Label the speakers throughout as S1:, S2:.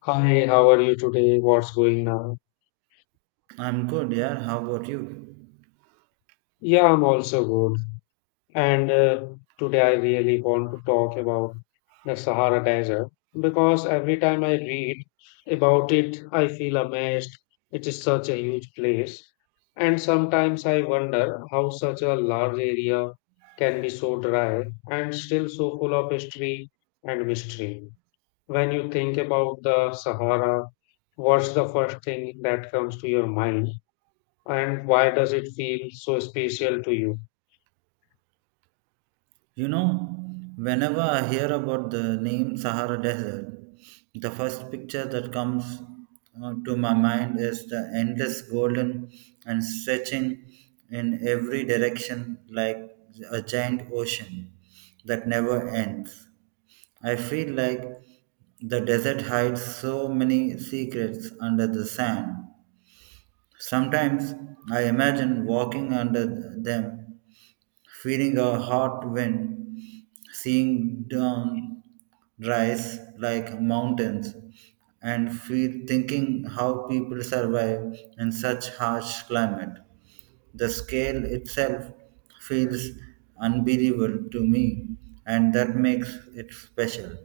S1: Hi, how are you today? What's going now?
S2: I'm good, yeah. How about you?
S1: Yeah, I'm also good. And Today I really want to talk about the Sahara Desert because every time I read about it, I feel amazed. It is such a huge place. And sometimes I wonder how such a large area can be so dry and still so full of history and mystery. When you think about the Sahara, what's the first thing that comes to your mind? And why does it feel so special to you?
S2: You know, whenever I hear about the name Sahara Desert, the first picture that comes to my mind is the endless golden and stretching in every direction like a giant ocean that never ends. I feel like the desert hides so many secrets under the sand. Sometimes I imagine walking under them feeling a hot wind, seeing dawn rise like mountains, and feel thinking how people survive in such harsh climate. The scale itself feels unbelievable to me, and that makes it special.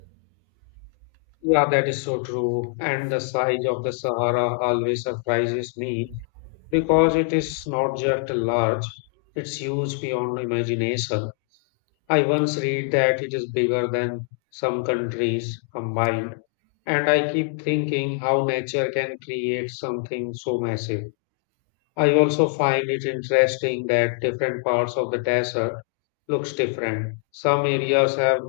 S1: Yeah, that is so true. And the size of the Sahara always surprises me because it is not just large, it's huge beyond imagination. I once read that it is bigger than some countries combined, and I keep thinking how nature can create something so massive. I also find it interesting that different parts of the desert looks different. Some areas have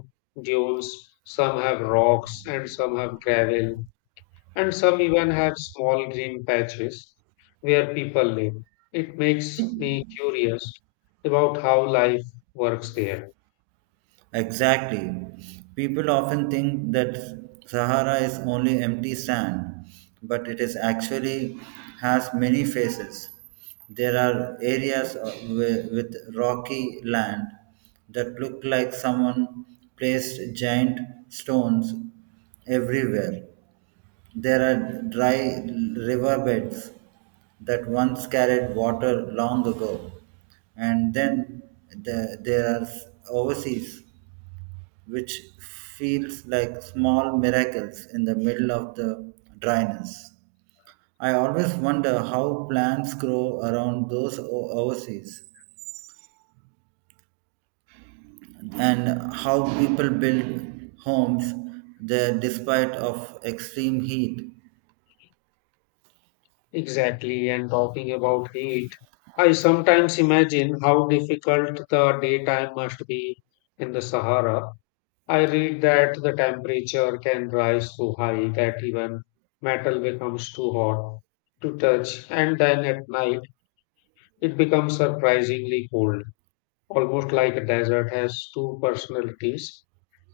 S1: dunes, some have rocks, and some have gravel, and some even have small green patches where people live. It makes me curious about how life works there.
S2: Exactly. People often think that Sahara is only empty sand, but it is actually has many faces. There are areas with rocky land that look like someone placed giant stones everywhere. There are dry riverbeds that once carried water long ago. And then there are overseas which feels like small miracles in the middle of the dryness. I always wonder how plants grow around those oases and how people build homes there despite of extreme heat.
S1: Exactly, and talking about heat, I sometimes imagine how difficult the daytime must be in the Sahara. I read that the temperature can rise so high that even metal becomes too hot to touch, and then at night it becomes surprisingly cold, almost like a desert has two personalities.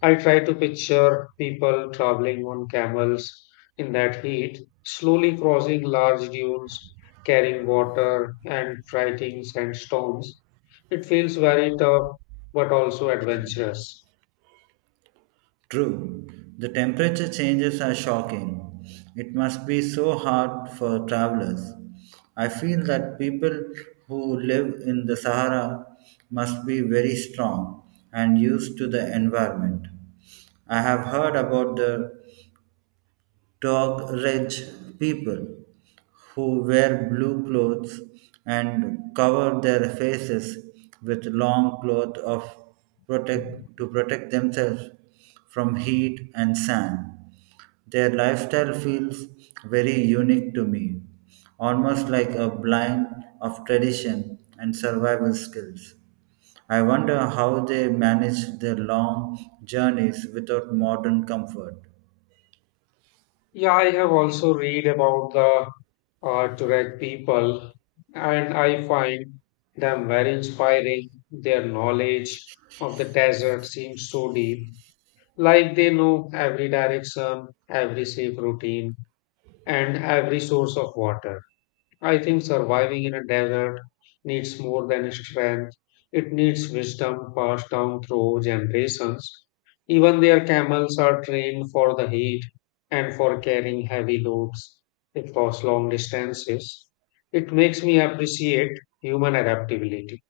S1: I try to picture people traveling on camels in that heat, slowly crossing large dunes, carrying water, and fighting sandstorms. It feels very tough but also adventurous.
S2: True, the temperature changes are shocking. It must be so hard for travelers. I feel that people who live in the Sahara must be very strong and used to the environment. I have heard about the Tog Reg people who wear blue clothes and cover their faces with long cloth of protect to protect themselves from heat and sun. Their lifestyle feels very unique to me, almost like a blend of tradition and survival skills. I wonder how they manage their long journeys without modern comfort.
S1: Yeah, I have also read about the Tuareg people, and I find them very inspiring. Their knowledge of the desert seems so deep, like they know every direction, every safe routine, and every source of water. I think surviving in a desert needs more than strength. It needs wisdom passed down through generations. Even their camels are trained for the heat and for carrying heavy loads across long distances. It makes me appreciate human adaptability.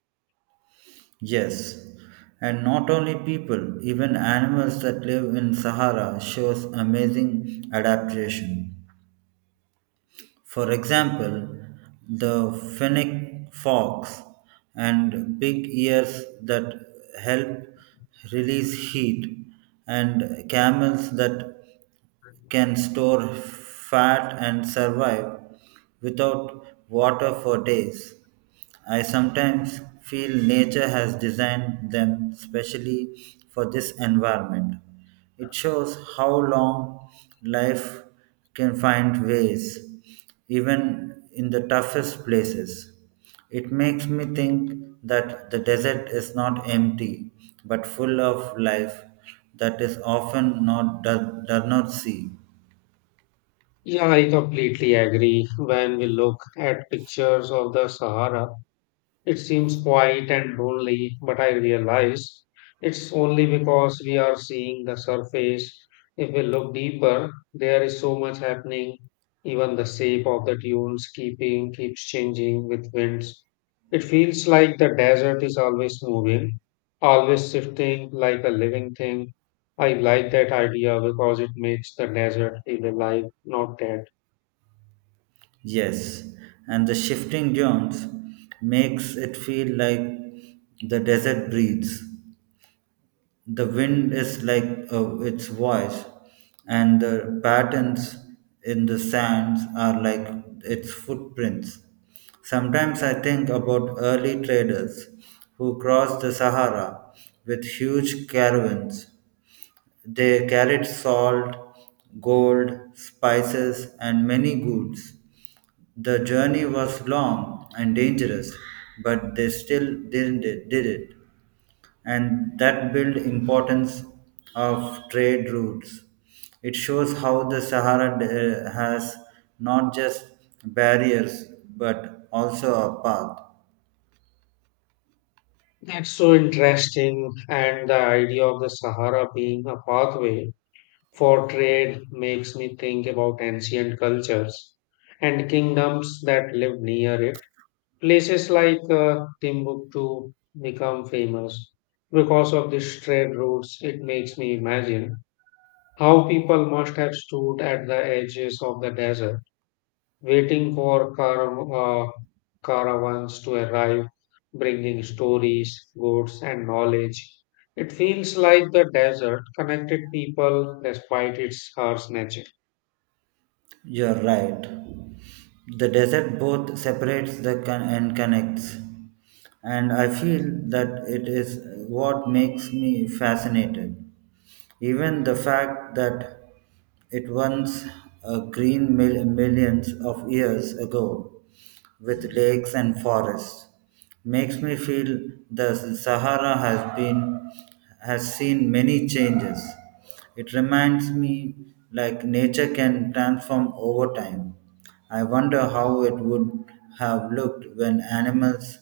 S2: Yes, and not only people, even animals that live in Sahara shows amazing adaptation. For example, the fennec fox and big ears that help release heat and camels that can store fat and survive without water for days. I sometimes feel nature has designed them specially for this environment. It shows how long life can find ways, even in the toughest places. It makes me think that the desert is not empty, but full of life that is often not does, does not see.
S1: Yeah, I completely agree. When we look at pictures of the Sahara, it seems quiet and lonely, but I realize it's only because we are seeing the surface. If we look deeper, there is so much happening. Even the shape of the dunes keeping keeps changing with winds. It feels like the desert is always moving, always shifting like a living thing. I like that idea because it makes the desert feel alive, not dead.
S2: Yes, and the shifting dunes makes it feel like the desert breathes. The wind is like its voice, and the patterns in the sands are like its footprints. Sometimes I think about early traders who crossed the Sahara with huge caravans. They carried salt, gold, spices, and many goods the journey was long and dangerous, but they still did it. And that built importance of trade routes. It shows how the Sahara has not just barriers but also a path.
S1: That's so interesting, and the idea of the Sahara being a pathway for trade makes me think about ancient cultures and kingdoms that lived near it. Places like Timbuktu become famous because of these trade routes. It makes me imagine how people must have stood at the edges of the desert, waiting for uh, caravans to arrive, bringing stories, goods, and knowledge. It feels like the desert connected people despite its harsh nature.
S2: You're right. The desert both separates the and connects. And I feel that it is what makes me fascinated. Even the fact that it once green millions of years ago with lakes and forests. Makes me feel the Sahara has seen many changes. It reminds me like nature can transform over time. I wonder how it would have looked when animals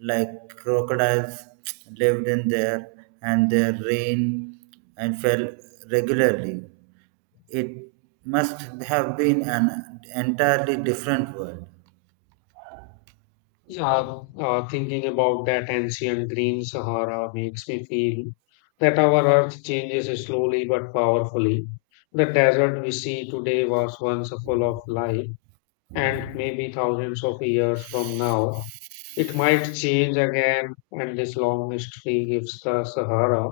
S2: like crocodiles lived in there and their rain and fell regularly. It must have been an entirely different world.
S1: Yeah, thinking about that ancient green Sahara makes me feel that our earth changes slowly but powerfully. The desert we see today was once full of life, and maybe thousands of years from now, it might change again, and this long mystery gives the Sahara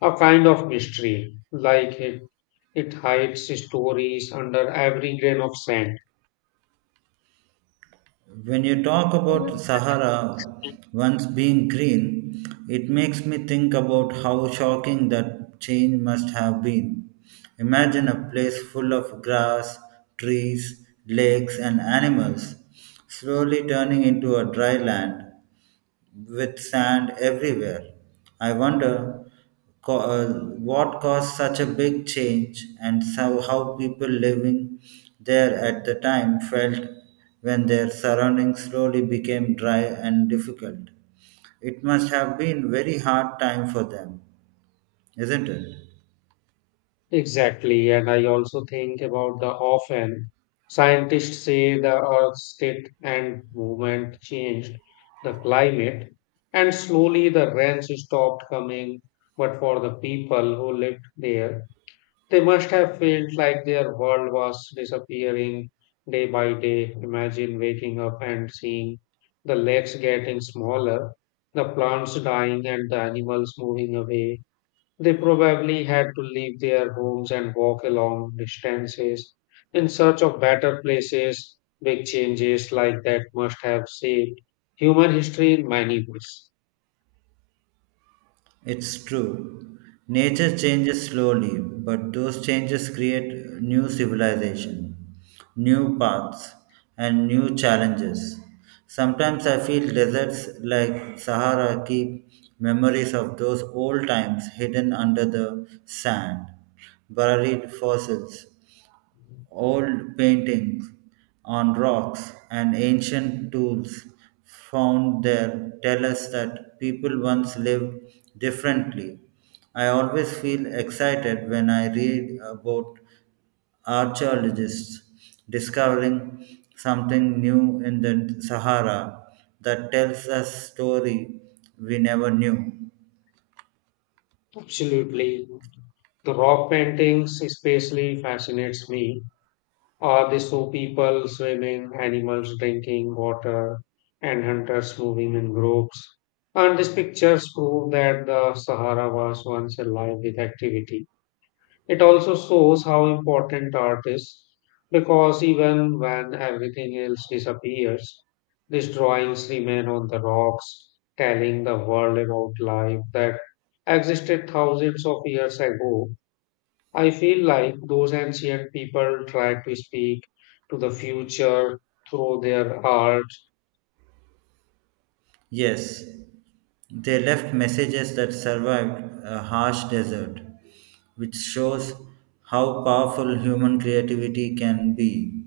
S1: a kind of mystery, like it hides stories under every grain of sand.
S2: When you talk about Sahara once being green, it makes me think about how shocking that change must have been. Imagine a place full of grass, trees, lakes, and animals, slowly turning into a dry land with sand everywhere. I wonder co- uh, what caused such a big change and so how people living there at the time felt when their surroundings slowly became dry and difficult. It must have been very hard time for them, isn't it?
S1: Exactly, and I also think about the often scientists say the Earth's state and movement changed the climate, and slowly the rains stopped coming. But for the people who lived there, they must have felt like their world was disappearing day by day. Imagine waking up and seeing the lakes getting smaller, the plants dying, and the animals moving away. They probably had to leave their homes and walk long distances in search of better places. Big changes like that must have saved human history in many ways.
S2: It's true. Nature changes slowly, but those changes create new civilization, new paths, and new challenges. Sometimes I feel deserts like Sahara keep memories of those old times hidden under the sand, buried fossils, old paintings on rocks and ancient tools found there tell us that people once lived differently. I always feel excited when I read about archaeologists discovering something new in the Sahara that tells us story we never knew.
S1: Absolutely. The rock paintings especially fascinates me. They show people swimming, animals drinking water, and hunters moving in groups. And these pictures prove that the Sahara was once alive with activity. It also shows how important art is because even when everything else disappears, these drawings remain on the rocks, telling the world about life that existed thousands of years ago. I feel like those ancient people tried to speak to the future through their art.
S2: Yes, they left messages that survived a harsh desert, which shows how powerful human creativity can be.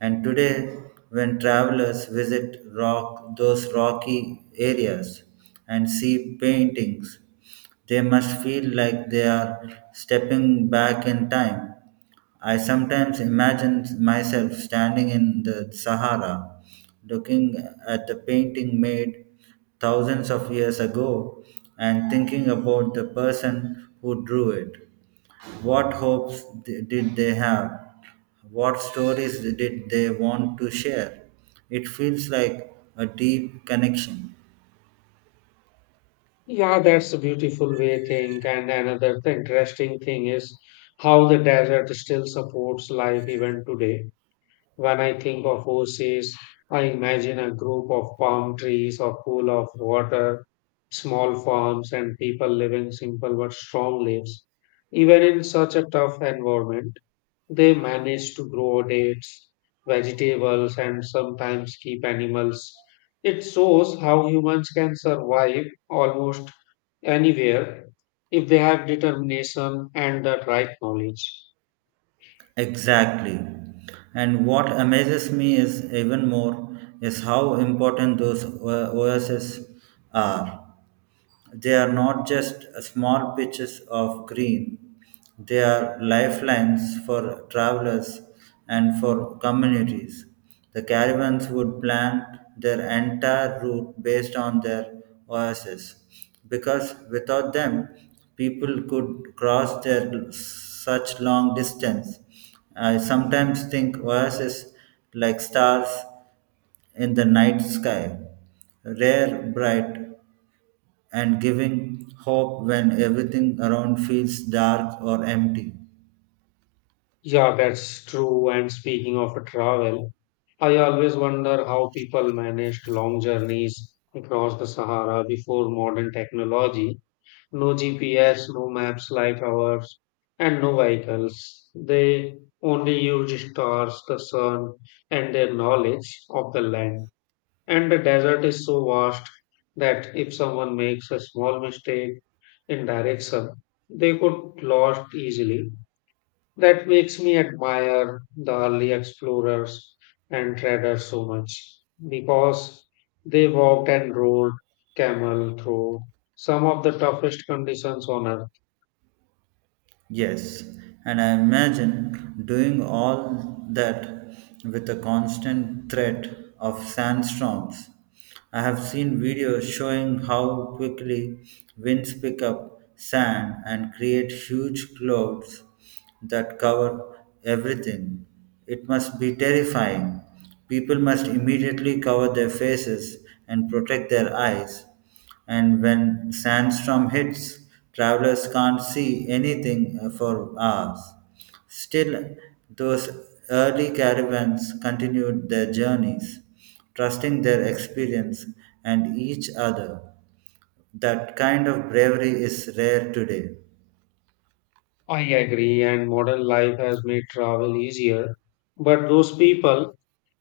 S2: And today, when travelers those rocky areas and see paintings they must feel like they are stepping back in time. I sometimes imagine myself standing in the Sahara, looking at the painting made thousands of years ago and thinking about the person who drew it. What hopes did they have? What stories did they want to share? It feels like a deep connection.
S1: Yeah, that's a beautiful way to think. And another interesting thing is how the desert still supports life even today. When I think of oases, I imagine a group of palm trees, a pool of water, small farms, and people living simple but strong lives. Even in such a tough environment, they manage to grow dates, vegetables, and sometimes keep animals. It shows how humans can survive almost anywhere if they have determination and the right knowledge.
S2: Exactly. And what amazes me is even more is how important those O- OSs are. They are not just small patches of green, they are lifelines for travelers and for communities. The caravans would plan their entire route based on their oases because without them, people could cross their such long distance. I sometimes think oases like stars in the night sky, rare, bright, and giving hope when everything around feels dark or empty.
S1: Yeah, that's true. And speaking of travel, I always wonder how people managed long journeys across the Sahara before modern technology. No GPS, no maps like ours, and no vehicles. They only used stars, the sun, and their knowledge of the land. And the desert is so vast that if someone makes a small mistake in direction, they could lost easily. That makes me admire the early explorers and traders so much because they walked and rode camel through some of the toughest conditions on earth.
S2: Yes, and I imagine doing all that with a constant threat of sandstorms. I have seen videos showing how quickly winds pick up sand and create huge clouds that cover everything. It must be terrifying. People must immediately cover their faces and protect their eyes and when sandstorm hits, travelers can't see anything for hours. Still, those early caravans continued their journeys, trusting their experience and each other. That kind of bravery is rare today.
S1: I agree, and modern life has made travel easier, but those people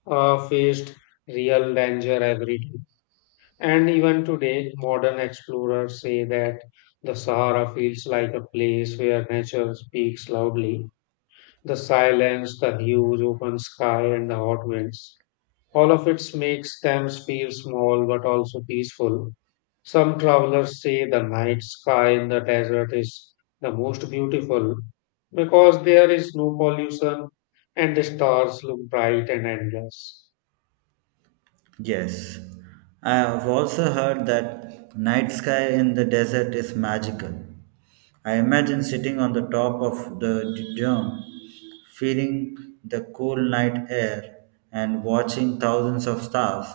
S1: faced real danger every day. And even today, modern explorers say that the Sahara feels like a place where nature speaks loudly. The silence, the huge open sky, and the hot winds. All of it makes them feel small but also peaceful. Some travelers say the night sky in the desert is the most beautiful because there is no pollution and the stars look bright and endless.
S2: Yes, I have also heard that night sky in the desert is magical. I imagine sitting on the top of the dome, feeling the cool night air and watching thousands of stars.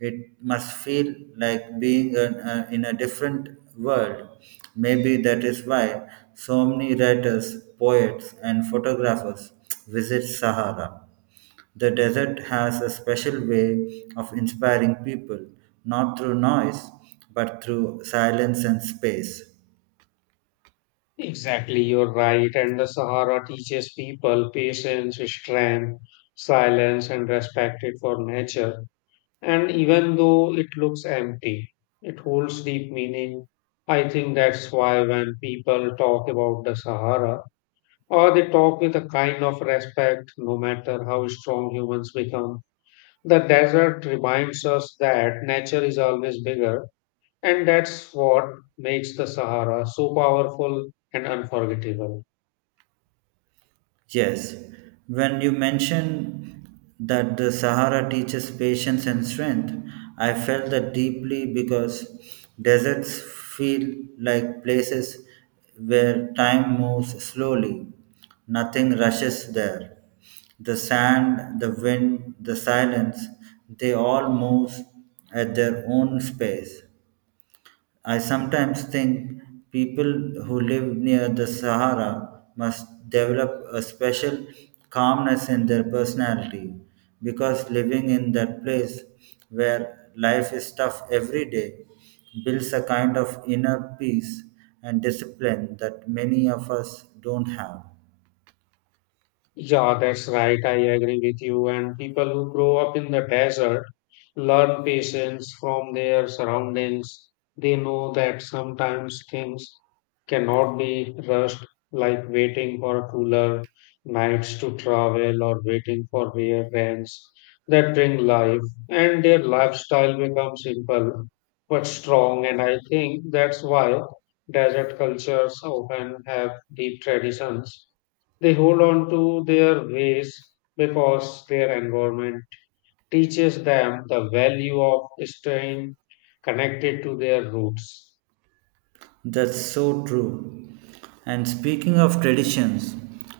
S2: It must feel like being in a different world. Maybe that is why so many writers, poets, and photographers visit Sahara. The desert has a special way of inspiring people, not through noise, but through silence and space.
S1: Exactly, you're right. And the Sahara teaches people patience, strength, silence, and respect it for nature. And even though it looks empty, it holds deep meaning. I think that's why when people talk about the Sahara, or they talk with a kind of respect, no matter how strong humans become, the desert reminds us that nature is always bigger, and that's what makes the Sahara so powerful and unforgettable.
S2: Yes, when you mentioned that the Sahara teaches patience and strength, I felt that deeply because deserts feel like places where time moves slowly, nothing rushes there. The sand, the wind, the silence, they all move at their own space I sometimes think people who live near the Sahara must develop a special calmness in their personality because living in that place where life is tough every day builds a kind of inner peace and discipline that many of us don't have.
S1: Yeah, that's right. I agree with you. And people who grow up in the desert learn patience from their surroundings. They know that sometimes things cannot be rushed, like waiting for cooler nights to travel or waiting for rare rains that bring life. And their lifestyle becomes simple but strong. And I think that's why desert cultures often have deep traditions. They hold on to their ways because their environment teaches them the value of staying connected to their roots.
S2: That's so true. And speaking of traditions,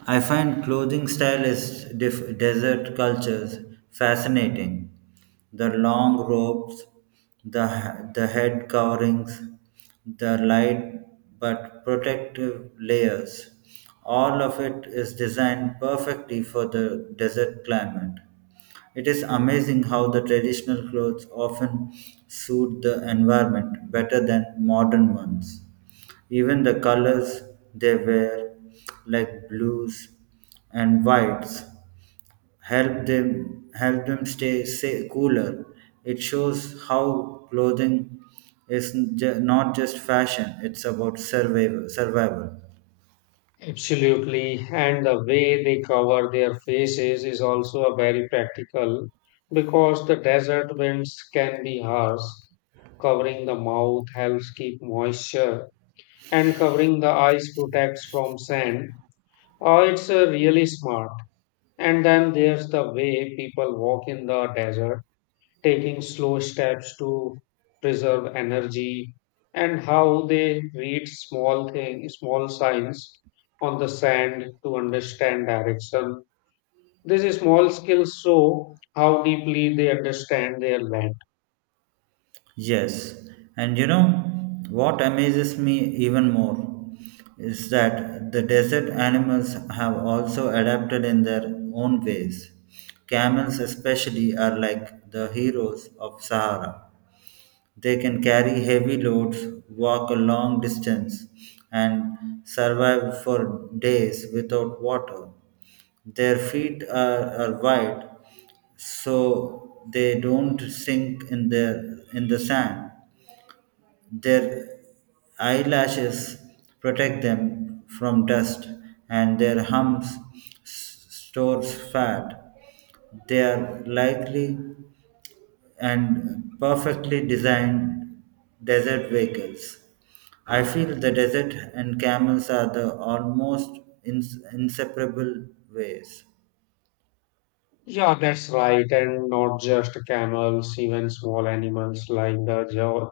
S2: I find clothing style is desert cultures fascinating. The long robes, the, the head coverings, the light but protective layers, all of it is designed perfectly for the desert climate. It is amazing how the traditional clothes often suit the environment better than modern ones. Even the colors they wear, like blues and whites, help them cooler. It shows how clothing is not just fashion; it's about survival. Survival.
S1: Absolutely. And the way they cover their faces is also a very practical because the desert winds can be harsh. Covering the mouth helps keep moisture and covering the eyes protects from sand. Oh, it's really smart. And then there's the way people walk in the desert, taking slow steps to preserve energy, and how they read small signs on the sand to understand direction. These small skills show how deeply they understand their land.
S2: Yes, and you know what amazes me even more is that the desert animals have also adapted in their own ways. Camels, especially, are like the heroes of Sahara. They can carry heavy loads, walk a long distance, and survive for days without water. Their are wide, so they don't sink in their in the sand their eyelashes protect them from dust, and their humps stores fat. They are likely and perfectly designed desert vehicles. I feel the desert and camels are the almost inseparable ways.
S1: Yeah, that's right, and not just camels, even small animals like the jaw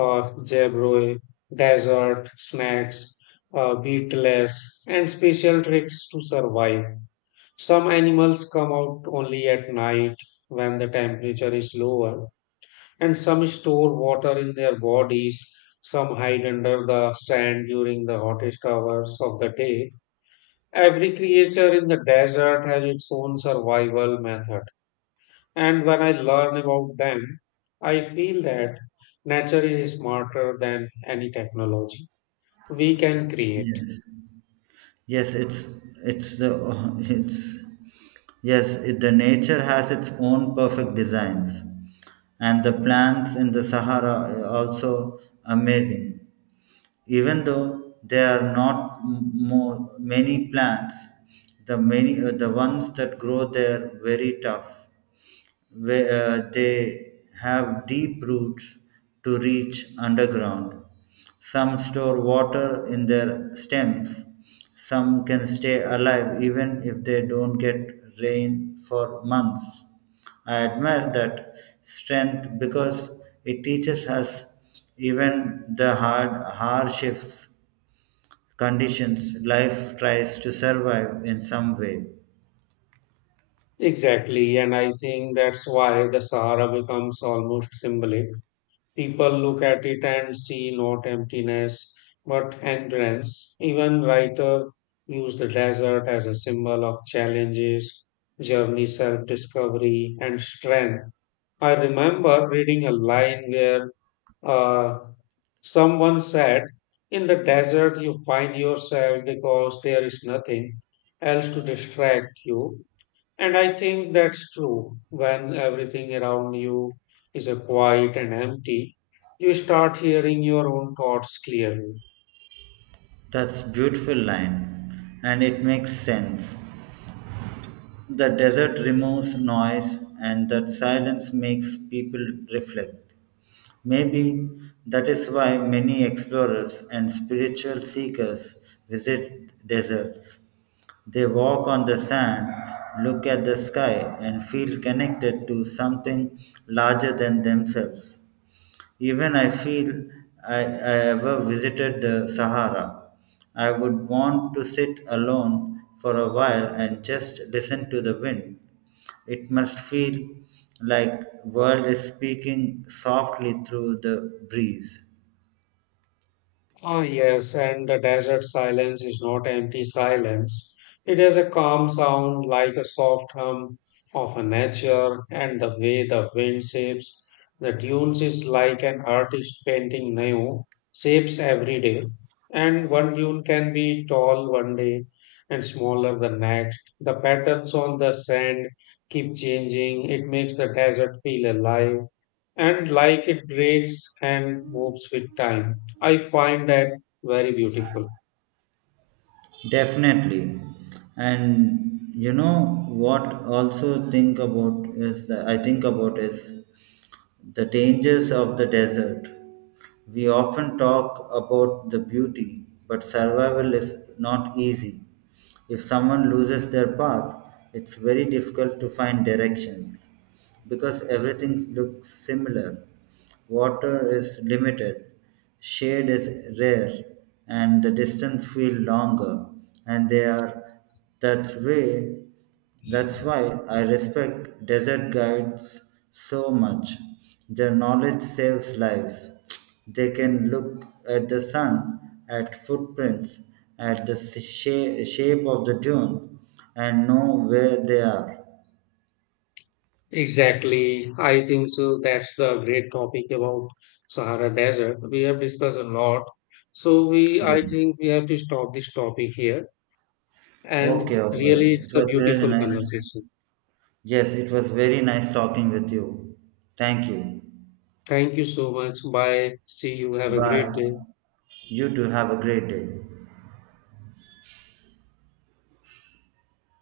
S1: uh, jaybird, desert snakes, beetles, and special tricks to survive. Some animals come out only at night when the temperature is lower, and some store water in their bodies. Some hide under the sand during the hottest hours of the day. Every creature in the desert has its own survival method. And when I learn about them, I feel that nature is smarter than any technology we can create.
S2: Yes. Yes, it's the the nature has its own perfect designs, and the plants in the Sahara are also amazing. Even though there are not m- more many plants, the ones that grow there very tough where they have deep roots to reach underground. Some store water in their stems. Some can stay alive even if they don't get rain for months. I admire that strength because it teaches us even the hard harshest conditions life tries to survive in some way.
S1: Exactly. And I think that's why the Sahara becomes almost symbolic. People look at it and see not emptiness but endurance. Even writers use the desert as a symbol of challenges, journey, self discovery, and strength. I remember reading a line where uh, someone said, "In the desert, you find yourself because there is nothing else to distract you." And I think that's true. When everything around you is a quiet and empty, you start hearing your own thoughts clearly.
S2: That's beautiful line and it makes sense. The desert removes noise and that silence makes people reflect. Maybe that is why many explorers and spiritual seekers visit deserts. They walk on the sand, look at the sky, and feel connected to something larger than themselves. Even I feel I ever visited the Sahara. I would want to sit alone for a while and just listen to the wind. It must feel like world is speaking softly through the breeze.
S1: Ah, yes, and the desert silence is not empty silence. It has a calm sound like a soft hum of a nature, and the way the wind shapes the dunes is like an artist painting new shapes every day. And one dune can be tall one day and smaller the next. The patterns on the sand keep changing. It makes the desert feel alive and like it breaks and moves with time. I find that very beautiful.
S2: Definitely. And you know what also think about is the I think about is the dangers of the desert. We often talk about the beauty, but survival is not easy. If someone loses their path, it's very difficult to find directions because everything looks similar. Water is limited, shade is rare, and the distance feel longer. And they are that way that's why I respect desert guides so much. Their knowledge saves lives. They can look at the sun, at footprints, at the shape of the dune, and know where they are.
S1: Exactly. I think so. That's the great topic about Sahara Desert. We have discussed a lot. So we I
S2: Yes.
S1: think we have to stop this topic here. And
S2: Okay, okay.
S1: really
S2: It
S1: it's a
S2: was really
S1: beautiful
S2: nice.
S1: conversation.
S2: Yes, it was very nice talking with you. Thank you.
S1: Thank you so much. Bye. See you. Have a great
S2: Bye.
S1: day.
S2: You too have a great day.